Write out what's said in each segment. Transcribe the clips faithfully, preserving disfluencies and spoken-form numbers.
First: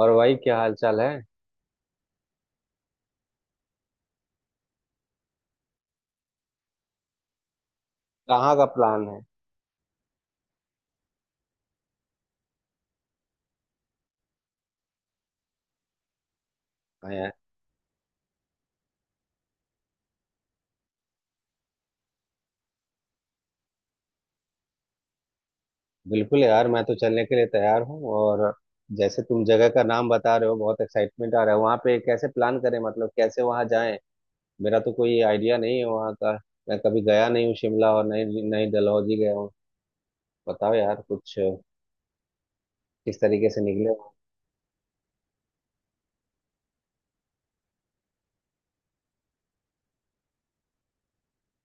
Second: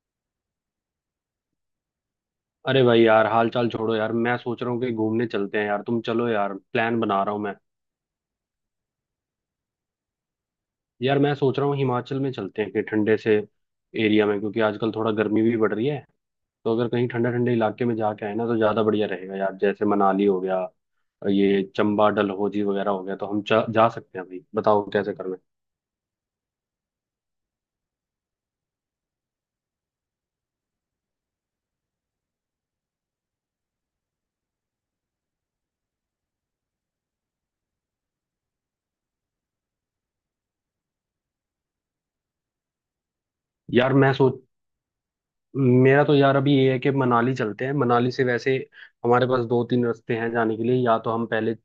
और भाई क्या हाल चाल है। अरे भाई यार, हाल चाल छोड़ो यार। मैं सोच रहा हूँ कि घूमने चलते हैं यार, तुम चलो यार, प्लान बना रहा हूँ मैं। कहाँ का प्लान है? यार मैं सोच रहा हूँ हिमाचल में चलते हैं कि ठंडे से एरिया में, क्योंकि आजकल थोड़ा गर्मी भी बढ़ रही है। तो अगर कहीं हाँ ठंडे यार। ठंडे इलाके में जाके आए ना तो ज़्यादा बढ़िया रहेगा यार। जैसे मनाली हो गया, ये चंबा, डलहौजी वगैरह हो गया। तो हम जा, जा सकते हैं भाई, बताओ कैसे करना है। बिल्कुल यार, मैं तो चलने के लिए तैयार हूँ। और जैसे तुम जगह का नाम बता रहे हो, बहुत एक्साइटमेंट आ रहा है। वहाँ पे कैसे प्लान करें, मतलब कैसे वहाँ जाएं? मेरा तो कोई आइडिया नहीं है वहाँ का। मैं कभी गया नहीं हूँ शिमला, और नई नई डलहौजी गया हूँ। बताओ यार कुछ, किस तरीके से निकले यार वहाँ मैं सोच मेरा तो यार अभी ये है कि मनाली चलते हैं। मनाली से वैसे हमारे पास दो तीन रास्ते हैं जाने के लिए। या तो हम पहले,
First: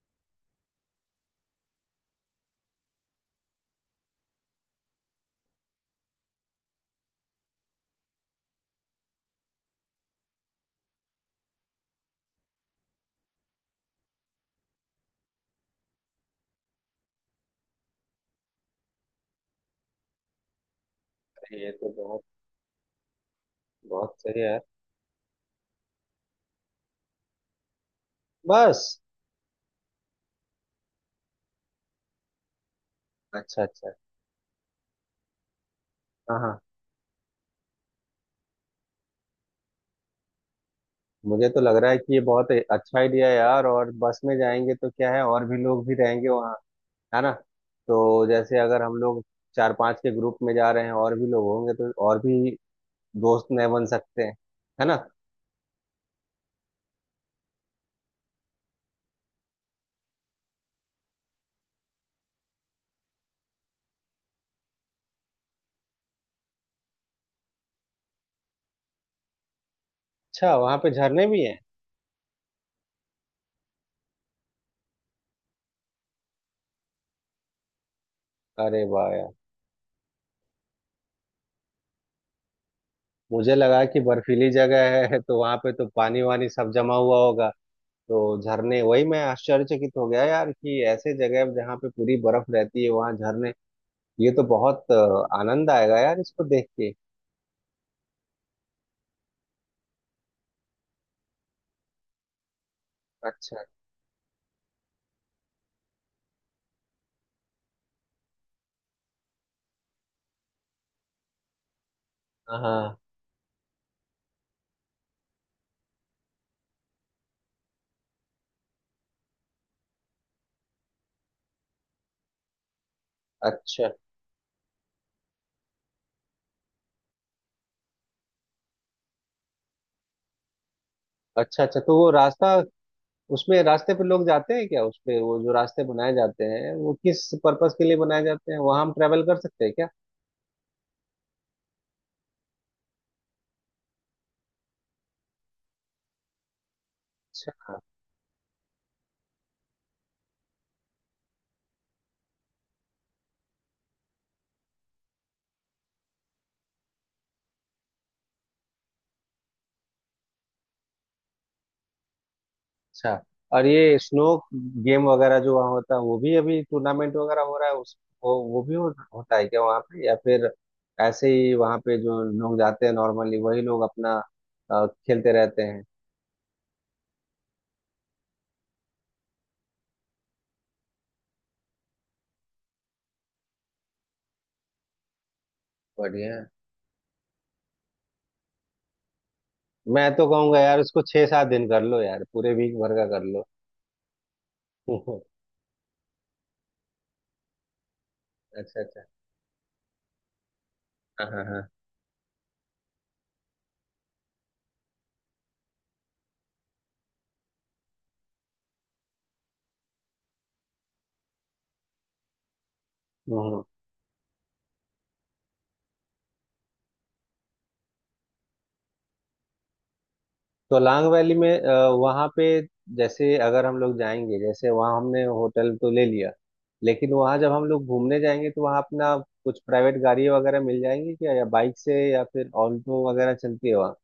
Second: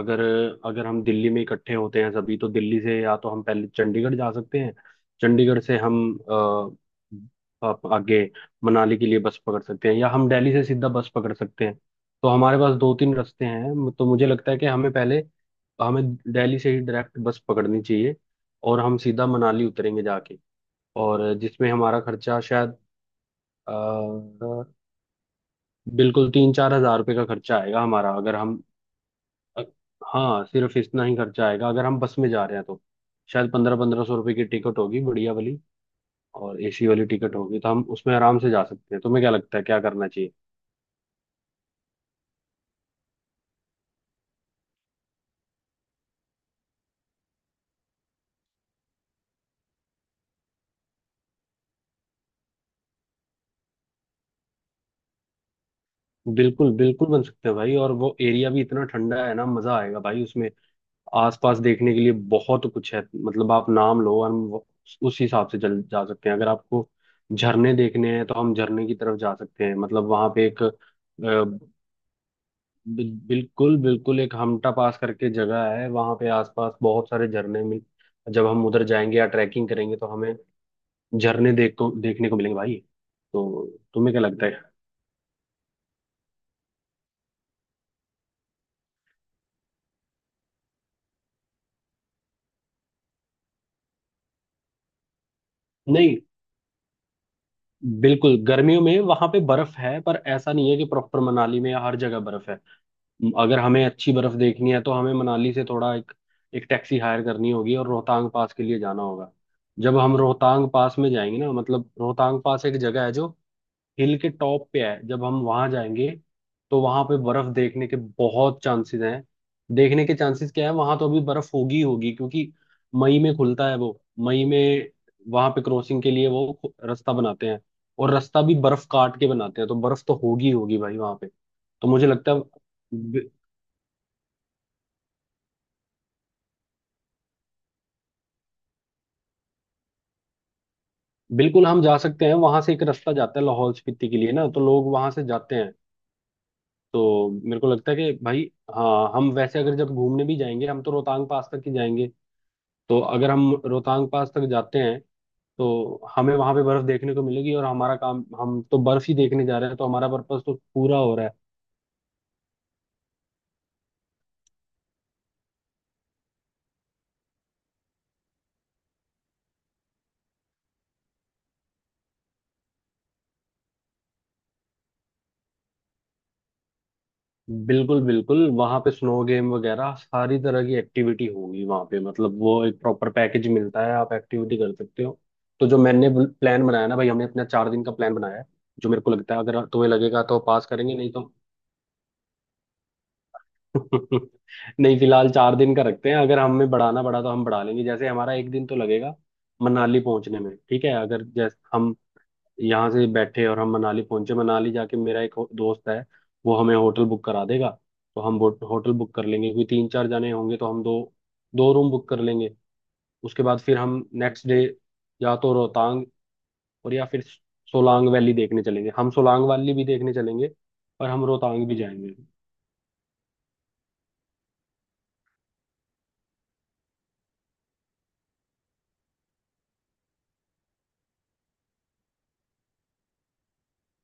अगर अगर हम दिल्ली में इकट्ठे होते हैं सभी तो दिल्ली से या तो हम पहले चंडीगढ़ जा सकते हैं। चंडीगढ़ से हम अ, अप- आगे मनाली के लिए बस पकड़ सकते हैं, या हम दिल्ली से सीधा बस पकड़ सकते हैं। तो हमारे पास दो तीन रास्ते हैं, तो मुझे लगता है कि हमें पहले हमें दिल्ली से ही डायरेक्ट बस पकड़नी चाहिए और हम सीधा मनाली उतरेंगे जाके। और से? ये जिसमें तो हमारा बहुत खर्चा शायद बहुत सही है यार। अ, बिल्कुल तीन चार हजार रुपये का खर्चा आएगा हमारा, अगर हम बस। अ- हाँ, सिर्फ इतना ही खर्चा आएगा अगर हम बस में जा रहे हैं तो। शायद अच्छा पंद्रह अच्छा। पंद्रह सौ रुपए की टिकट होगी, बढ़िया वाली हाँ हाँ। और एसी वाली टिकट होगी, तो हम उसमें आराम से जा सकते हैं। तुम्हें क्या लगता है क्या करना चाहिए? मुझे तो लग रहा है कि ये बहुत अच्छा आइडिया है यार। और बस में जाएंगे तो क्या है, और भी लोग भी रहेंगे वहाँ, है ना? तो जैसे अगर हम लोग चार पांच के ग्रुप में जा रहे हैं, और भी लोग होंगे तो और भी दोस्त नए बन सकते हैं, है ना? बिल्कुल बिल्कुल बन सकते हैं भाई। और वो एरिया भी इतना ठंडा है ना, मजा आएगा भाई उसमें। आसपास देखने के लिए बहुत कुछ है, मतलब आप नाम लो और हम वो- उस हिसाब से चल जा सकते हैं। अगर आपको झरने देखने हैं तो हम झरने की तरफ जा सकते हैं, मतलब वहां पे अच्छा, एक, वहां पे झरने भी हैं? बिल, बिल्कुल बिल्कुल एक हमटा पास करके जगह है वहां पे, आसपास बहुत सारे झरने मिल, जब हम अरे उधर वाह जाएंगे या यार। ट्रैकिंग करेंगे तो हमें झरने देख को देखने को मिलेंगे भाई। मुझे तो लगा कि तुम्हें क्या लगता बर्फीली है? जगह है, तो वहां पे तो पानी वानी सब जमा हुआ होगा। तो झरने, वही मैं आश्चर्यचकित हो गया यार कि ऐसे जगह जहाँ पे पूरी बर्फ रहती है वहां झरने। ये तो बहुत अ, आनंद आएगा नहीं, यार इसको देख के। बिल्कुल गर्मियों में वहां पे बर्फ है पर ऐसा नहीं है कि प्रॉपर मनाली में हर जगह बर्फ है। अगर अच्छा। हमें अच्छी बर्फ देखनी है तो हमें मनाली से थोड़ा एक एक टैक्सी हायर करनी होगी और रोहतांग पास के लिए जाना होगा। जब हम रोहतांग पास में जाएंगे ना, मतलब रोहतांग पास एक हाँ। जगह है जो हिल के टॉप पे है। जब हम वहां जाएंगे तो वहां पे बर्फ देखने के बहुत चांसेस हैं। देखने के चांसेस क्या है, वहां तो अभी बर्फ होगी ही होगी, क्योंकि मई में खुलता है अच्छा वो। मई में वहां पे क्रॉसिंग के लिए वो खु- रास्ता बनाते हैं, और रास्ता भी बर्फ काट के बनाते हैं, तो बर्फ तो होगी ही होगी भाई वहां पे। अच्छा। अच्छा, तो तो मुझे वो लगता है रास्ता, बि- उसमें रास्ते पे लोग जाते हैं क्या? उस पे वो जो रास्ते बनाए जाते हैं वो किस पर्पस के लिए बनाए जाते हैं? वहां हम ट्रेवल कर सकते हैं क्या? बिल्कुल हम जा सकते हैं, वहां से एक रास्ता जाता है लाहौल स्पीति के लिए ना, तो लोग वहां से जाते हैं। तो अच्छा मेरे को लगता है कि भाई, हाँ हम वैसे अगर जब घूमने भी जाएंगे हम तो रोहतांग पास तक ही जाएंगे। तो अगर हम रोहतांग पास तक जाते हैं तो हमें वहां पे बर्फ देखने को मिलेगी, और हमारा काम, हम तो बर्फ ही देखने जा रहे हैं तो हमारा पर्पस तो पूरा हो रहा है। अच्छा। और ये स्नो गेम वगैरह जो वहाँ होता है, वो भी अभी टूर्नामेंट वगैरह हो रहा है उस, वो, वो भी हो, होता है क्या वहाँ पे, या फिर ऐसे ही वहाँ पे जो लोग जाते हैं नॉर्मली वही लोग अपना अ, खेलते रहते हैं? बिल्कुल बिल्कुल, वहां पे स्नो गेम वगैरह सारी तरह की एक्टिविटी होगी वहां पे, मतलब वो एक प्रॉपर पैकेज मिलता है, आप एक्टिविटी कर सकते हो। तो जो मैंने बढ़िया। प्लान बनाया ना भाई, हमने अपना चार दिन का प्लान बनाया है, जो मेरे को लगता है अगर तुम्हें मैं लगेगा तो तो कहूंगा पास यार करेंगे, उसको नहीं छह तो। सात दिन कर लो यार, पूरे वीक भर का कर लो। नहीं, फिलहाल चार दिन का रखते हैं, अगर हमें बढ़ाना पड़ा तो हम बढ़ा लेंगे। जैसे हमारा एक दिन तो अच्छा अच्छा। लगेगा मनाली पहुंचने में, ठीक है, अगर हाँ जैसे हाँ। हम यहाँ से बैठे और हम मनाली पहुंचे। मनाली जाके मेरा एक हो- दोस्त है, वो हमें होटल बुक करा देगा, तो हम वो- होटल बुक कर लेंगे, क्योंकि तीन चार जने होंगे तो हम दो दो रूम बुक कर लेंगे। उसके बाद हाँ, फिर हम नेक्स्ट डे या तो रोहतांग, और या फिर सोलांग वैली देखने चलेंगे। हम सोलांग वैली भी देखने चलेंगे सोलांग और हम वैली में रोहतांग अ, भी जाएंगे। वहाँ पे, जैसे अगर हम लोग जाएंगे, जैसे वहाँ हमने होटल तो ले लिया, लेकिन वहाँ जब हम लोग घूमने जाएंगे तो वहाँ अपना कुछ प्राइवेट गाड़ी वगैरह मिल जाएंगी क्या, या बाइक से या फिर ऑल्टो वगैरह चलती है वहाँ?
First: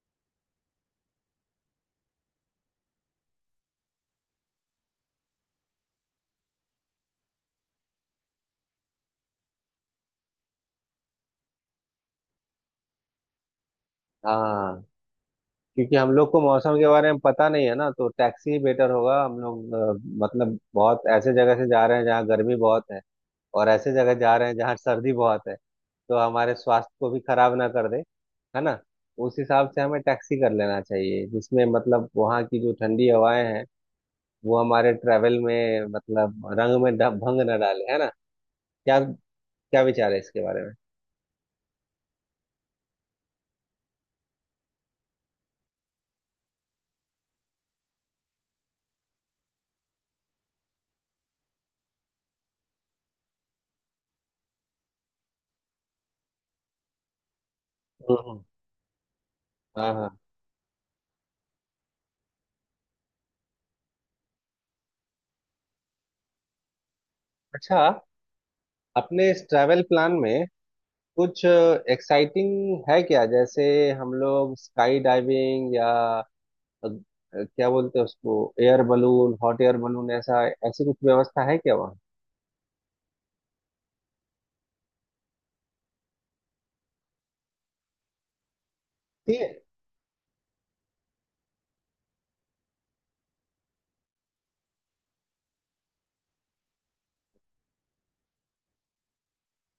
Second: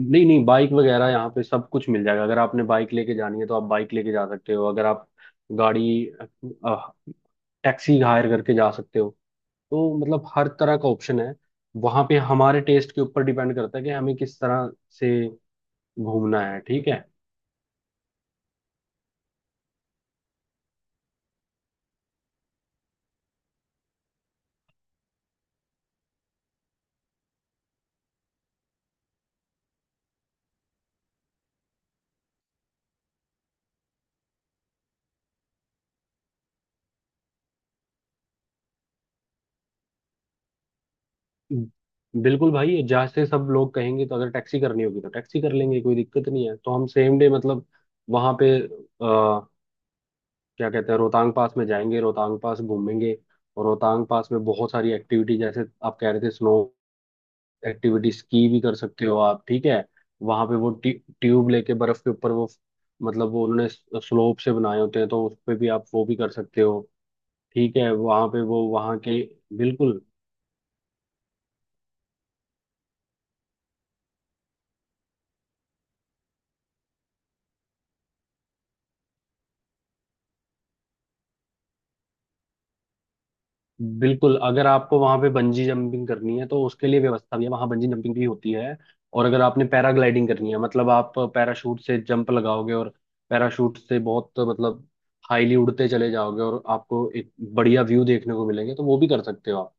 नहीं नहीं, बाइक वगैरह यहाँ पे सब कुछ मिल जाएगा, अगर आपने बाइक लेके जानी है तो आप बाइक लेके जा सकते हो। अगर आप गाड़ी, टैक्सी हायर करके जा सकते हो, तो मतलब हर तरह का ऑप्शन है वहाँ पे। हमारे टेस्ट के ऊपर डिपेंड करता है कि हमें किस तरह हाँ। से क्योंकि हम लोग को घूमना है, मौसम के ठीक है। बारे में पता नहीं है ना, तो टैक्सी ही बेटर होगा। हम लोग अ, मतलब बहुत ऐसे जगह से जा रहे हैं जहाँ गर्मी बहुत है, और ऐसे जगह जा रहे हैं जहाँ सर्दी बहुत है। तो हमारे स्वास्थ्य को भी खराब ना कर दे, है ना? उस हिसाब से हमें टैक्सी कर लेना चाहिए, जिसमें मतलब वहाँ की जो ठंडी हवाएं हैं, वो हमारे ट्रैवल में मतलब रंग में ड- भंग ना डाले, है ना? क्या क्या विचार है इसके बारे में? बिल्कुल भाई, जहाँ से सब लोग कहेंगे, तो अगर टैक्सी करनी होगी तो टैक्सी कर लेंगे, कोई दिक्कत नहीं है। तो हम सेम डे मतलब वहाँ पे क्या कहते हैं, रोहतांग पास में जाएंगे, रोहतांग पास घूमेंगे। और रोहतांग पास में बहुत सारी एक्टिविटी, जैसे आप कह रहे थे स्नो एक्टिविटी, हम्म। स्की भी कर सकते हो आप, ठीक है। हाँ हाँ। वहां पे वो ट्यू, ट्यूब लेके बर्फ के ऊपर वो, मतलब वो उन्होंने स्लोप से बनाए होते हैं, तो उस पे भी आप वो भी कर सकते हो, ठीक अच्छा, है वहां पे वो, वहां के। अपने इस ट्रैवल बिल्कुल प्लान में कुछ एक्साइटिंग है क्या? जैसे हम लोग स्काई डाइविंग या अग- अ, क्या बोलते हैं उसको, air balloon, hot air balloon, ऐसा ऐसी कुछ व्यवस्था है क्या वहाँ? बिल्कुल, अगर आपको वहां पे बंजी जंपिंग करनी है तो उसके लिए व्यवस्था भी है, वहां बंजी जंपिंग भी होती है। और ठीक अगर है। आपने पैराग्लाइडिंग करनी है, मतलब आप पैराशूट से जंप लगाओगे और पैराशूट से बहुत मतलब हाईली उड़ते चले जाओगे और आपको एक बढ़िया व्यू देखने को मिलेंगे, तो वो भी कर सकते हो आप।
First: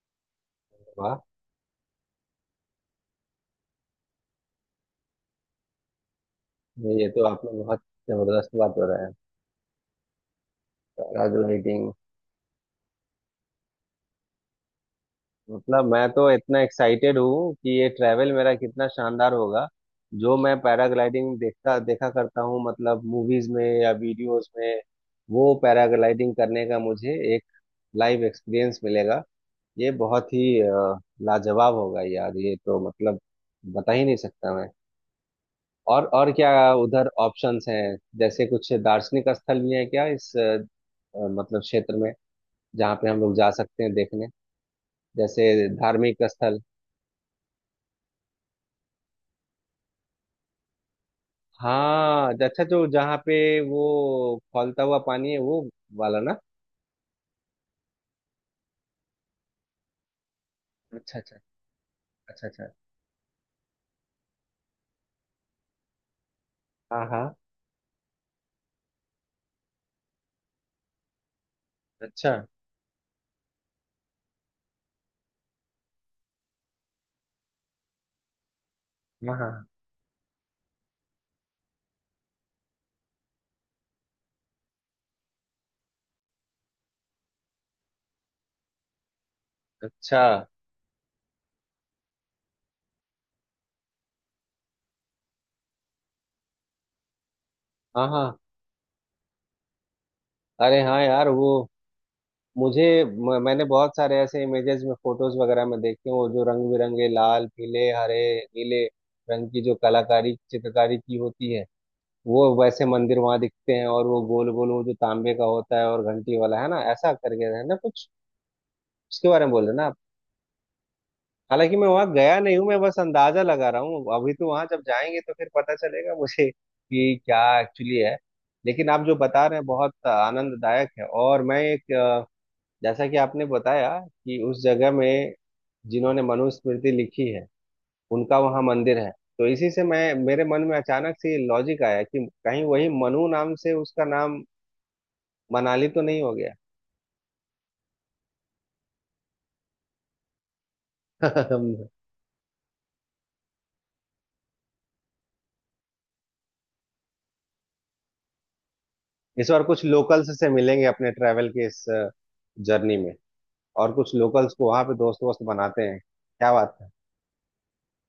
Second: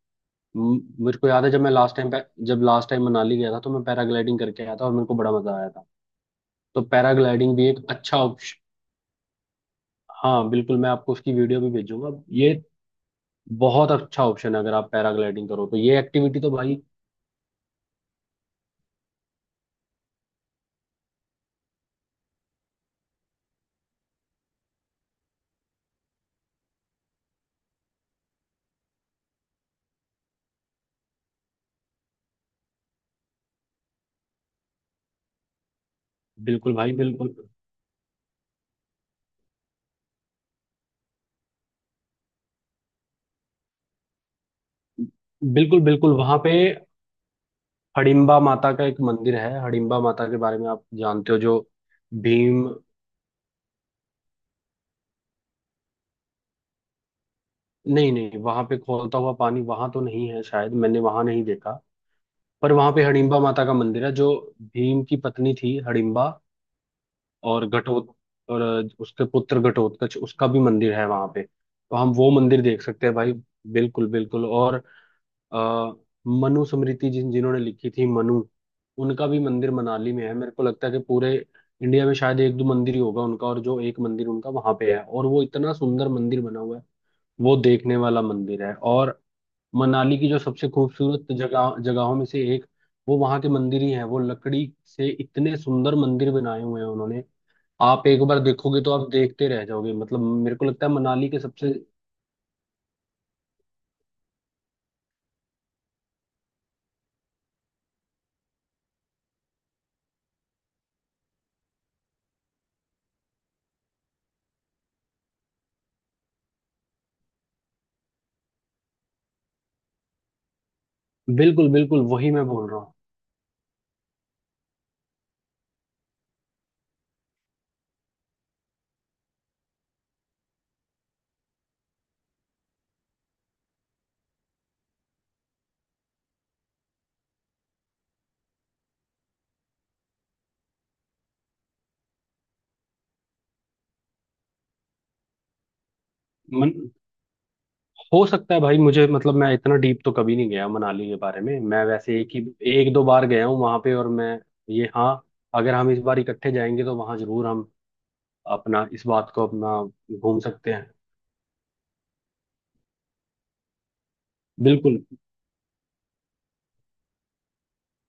म- मेरे वाह। को याद है जब मैं लास्ट टाइम जब लास्ट टाइम मनाली गया था तो मैं पैराग्लाइडिंग करके आया था और मेरे को बड़ा मजा आया था। तो ये तो आपने पैराग्लाइडिंग भी बहुत एक अच्छा जबरदस्त ऑप्शन। बात बताया। हाँ बिल्कुल, मैं आपको उसकी वीडियो भी पैराग्लाइडिंग, भेजूंगा, ये बहुत अच्छा ऑप्शन है, अगर आप पैराग्लाइडिंग करो तो मतलब ये मैं तो एक्टिविटी तो इतना भाई। एक्साइटेड हूँ कि ये ट्रैवल मेरा कितना शानदार होगा। जो मैं पैराग्लाइडिंग देखता देखा करता हूँ मतलब मूवीज में या वीडियोस में, वो पैराग्लाइडिंग करने का मुझे एक लाइव एक्सपीरियंस मिलेगा। ये बहुत ही अ, लाजवाब होगा यार, ये तो मतलब बता ही नहीं सकता मैं। और और क्या बिल्कुल भाई, उधर बिल्कुल ऑप्शंस हैं, जैसे कुछ दार्शनिक स्थल भी है क्या इस अ, मतलब क्षेत्र में जहाँ पे हम लोग जा सकते हैं देखने, जैसे बिल्कुल बिल्कुल धार्मिक वहां पे स्थल? हडिम्बा माता का एक मंदिर है। हडिम्बा माता के बारे में आप जानते हो, जो हाँ, अच्छा। भीम। जो जहाँ पे वो खौलता हुआ पानी है, वो वाला ना? नहीं नहीं, वहां पे खौलता हुआ पानी वहां तो नहीं है, शायद मैंने अच्छा वहां अच्छा नहीं देखा। अच्छा पर अच्छा। वहां पे हडिम्बा माता का मंदिर है, जो भीम की पत्नी थी हडिम्बा। हाँ हाँ। और घटोत और उसके पुत्र घटोत्कच, उसका भी मंदिर है वहां पे, तो हम वो अच्छा। मंदिर देख सकते हैं भाई। बिल्कुल बिल्कुल, और अ, मनु स्मृति जिन जिन्होंने लिखी थी मनु, उनका हाँ भी हाँ। मंदिर मनाली में है। मेरे को लगता है कि पूरे इंडिया में शायद एक दो मंदिर ही होगा उनका, और जो एक मंदिर उनका वहां पे है, और वो इतना सुंदर मंदिर बना हुआ है। वो देखने वाला मंदिर है, और मनाली अच्छा। की जो सबसे खूबसूरत जगह जगहों में से एक, वो वहां के मंदिर ही है। वो लकड़ी से इतने सुंदर मंदिर बनाए हुए हैं उन्होंने। आप हाँ एक हाँ। बार देखोगे तो आप देखते रह जाओगे, मतलब मेरे को अरे लगता है हाँ यार, मनाली के वो, सबसे। मुझे म- मैंने बहुत सारे ऐसे इमेजेस में फोटोज वगैरह में देखे हैं, वो जो रंग बिरंगे लाल पीले हरे नीले रंग की जो कलाकारी चित्रकारी की होती है, वो वैसे मंदिर वहां दिखते हैं। और वो गोल गोल वो जो तांबे का होता है और घंटी वाला है ना, ऐसा करके, है ना, कुछ उसके बारे में बोल रहे ना आप? बिल्कुल हालांकि मैं बिल्कुल, वहां वही गया मैं नहीं हूँ, बोल मैं रहा हूँ। बस अंदाजा लगा रहा हूँ, अभी तो वहां जब जाएंगे तो फिर पता चलेगा मुझे कि क्या एक्चुअली है। लेकिन आप जो बता रहे हैं बहुत आनंददायक है। और मैं एक, जैसा कि आपने बताया कि उस जगह में जिन्होंने मनुस्मृति लिखी है उनका वहां मंदिर है, तो इसी से मैं मेरे मन में अचानक से ये लॉजिक आया कि कहीं वही मनु नाम से उसका नाम मनाली तो नहीं हो गया। मन, हो सकता है भाई, मुझे मतलब मैं इतना डीप तो कभी नहीं गया मनाली के बारे में। मैं वैसे एक ही एक दो बार गया हूँ वहां पे, और मैं, ये हाँ, अगर हम इस बार इकट्ठे जाएंगे तो वहां जरूर हम अपना, इस बात को इस बार अपना कुछ लोकल्स घूम से सकते मिलेंगे हैं। अपने ट्रैवल के इस जर्नी में, और कुछ लोकल्स को वहां पे बिल्कुल, दोस्त वोस्त बनाते हैं, क्या बात है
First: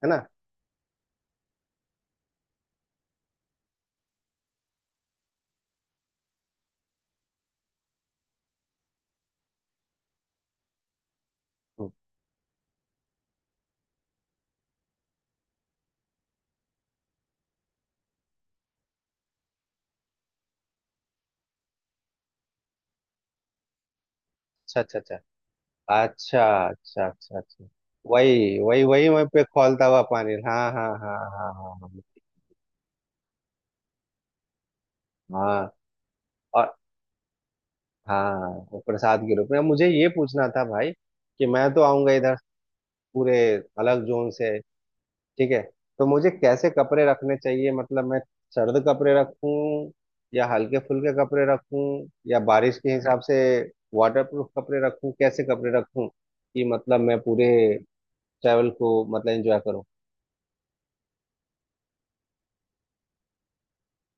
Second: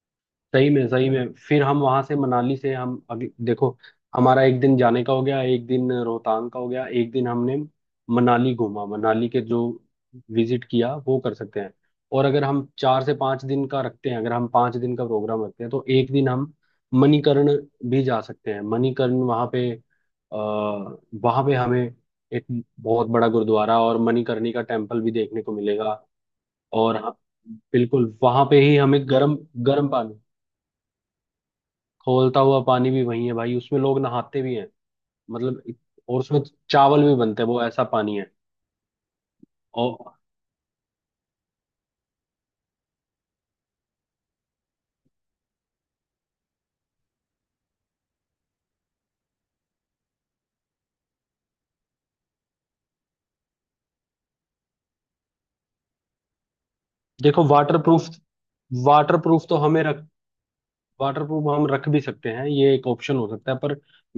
है ना? सही में सही में फिर हम वहां से, मनाली से हम अभी देखो, हमारा एक दिन जाने का हो गया, एक दिन रोहतांग का हो गया, एक दिन हमने मनाली घूमा, मनाली के जो विजिट किया वो कर सकते हैं। हम्म, और अगर हम चार से पांच दिन का रखते हैं, अगर हम पांच दिन का प्रोग्राम रखते हैं तो एक दिन हम मणिकर्ण भी जा सकते हैं। मणिकर्ण वहां पे, आ, वहां पे हमें एक बहुत बड़ा गुरुद्वारा और मणिकर्णी का अच्छा अच्छा टेम्पल भी अच्छा देखने को मिलेगा। और अच्छा। अच्छा हम- अच्छा अच्छा। बिल्कुल वहां वही पे ही वही हमें वही वहीं गर्म पे खौलता गर्म हुआ पानी, पानी, हाँ हाँ हाँ हाँ हाँ। खौलता हुआ पानी भी वही है भाई, उसमें लोग नहाते भी हैं, हाँ मतलब हाँ। इत- और उसमें और चावल भी बनते हैं, वो ऐसा पानी है। हाँ, वो प्रसाद के रूप में। अब मुझे ये और पूछना था भाई, कि मैं तो आऊंगा इधर पूरे अलग जोन से, ठीक है, तो मुझे कैसे कपड़े रखने चाहिए? मतलब मैं सर्द कपड़े रखूं, या हल्के फुल्के कपड़े रखूं, या बारिश के हिसाब से वाटरप्रूफ कपड़े रखूं? कैसे कपड़े रखूं कि मतलब मैं देखो, पूरे वाटर प्रूफ ट्रैवल को वाटर मतलब प्रूफ तो एंजॉय हमें करूं? रख वाटर प्रूफ हम रख भी सकते हैं, ये एक ऑप्शन हो सकता है, पर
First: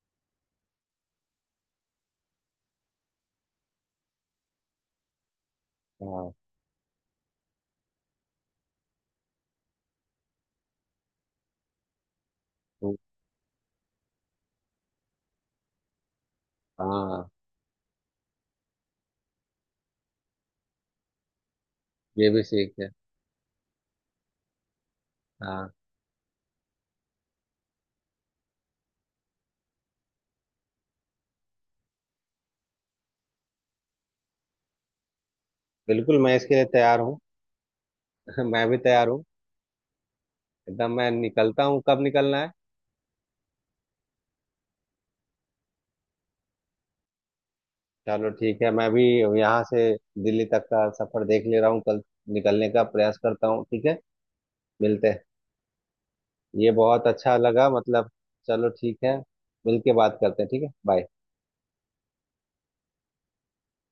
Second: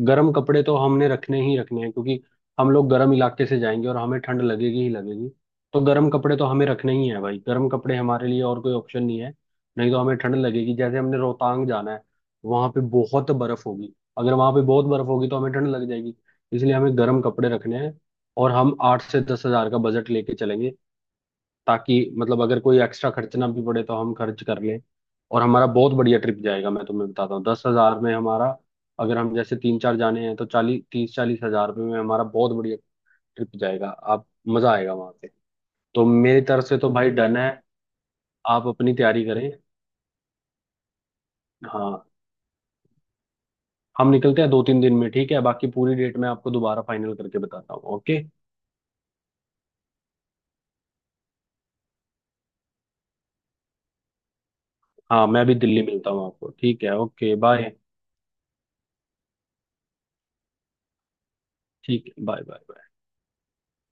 गर्म कपड़े तो हमने रखने ही रखने हैं, क्योंकि हम लोग गर्म इलाके से जाएंगे और हमें ठंड लगेगी ही लगेगी। तो गर्म हाँ। कपड़े तो हमें रखने ही है भाई, गर्म कपड़े हमारे लिए और कोई ऑप्शन नहीं है, नहीं तो हमें ठंड लगेगी। जैसे हमने रोहतांग जाना है, वहां पे तो- बहुत बर्फ होगी, अगर वहां पे बहुत बर्फ होगी तो हमें ठंड लग जाएगी, इसलिए हमें गर्म हाँ, कपड़े रखने हैं। और हम आठ से दस हजार का बजट लेके चलेंगे, ताकि ये मतलब भी अगर सीख कोई है। एक्स्ट्रा खर्चना भी पड़े तो हम खर्च कर लें, और हमारा हाँ बहुत बढ़िया ट्रिप जाएगा। मैं तुम्हें बताता हूँ दस हजार में हमारा, अगर हम जैसे तीन चार जाने हैं तो चालीस, तीस चालीस हजार रुपये में हमारा बहुत बढ़िया ट्रिप जाएगा। आप मजा आएगा वहां पे। तो बिल्कुल, मैं मेरी इसके लिए तरफ से तो तैयार भाई हूँ। डन है, मैं आप भी अपनी तैयार हूँ। तैयारी करें। एकदम, मैं निकलता हूँ, कब हाँ, निकलना है? हम निकलते हैं दो तीन दिन में, ठीक है, बाकी पूरी डेट मैं आपको दोबारा फाइनल करके बताता हूँ, ओके। चलो ठीक है, मैं भी यहाँ से दिल्ली तक का सफर देख ले रहा हूँ, कल निकलने का प्रयास करता हूँ, ठीक है? मिलते हैं। हाँ, मैं भी दिल्ली मिलता हूँ आपको, ये ठीक है, बहुत ओके अच्छा लगा, बाय। मतलब चलो ठीक है, मिलके बात करते हैं, ठीक है, बाय। ठीक है बाय बाय।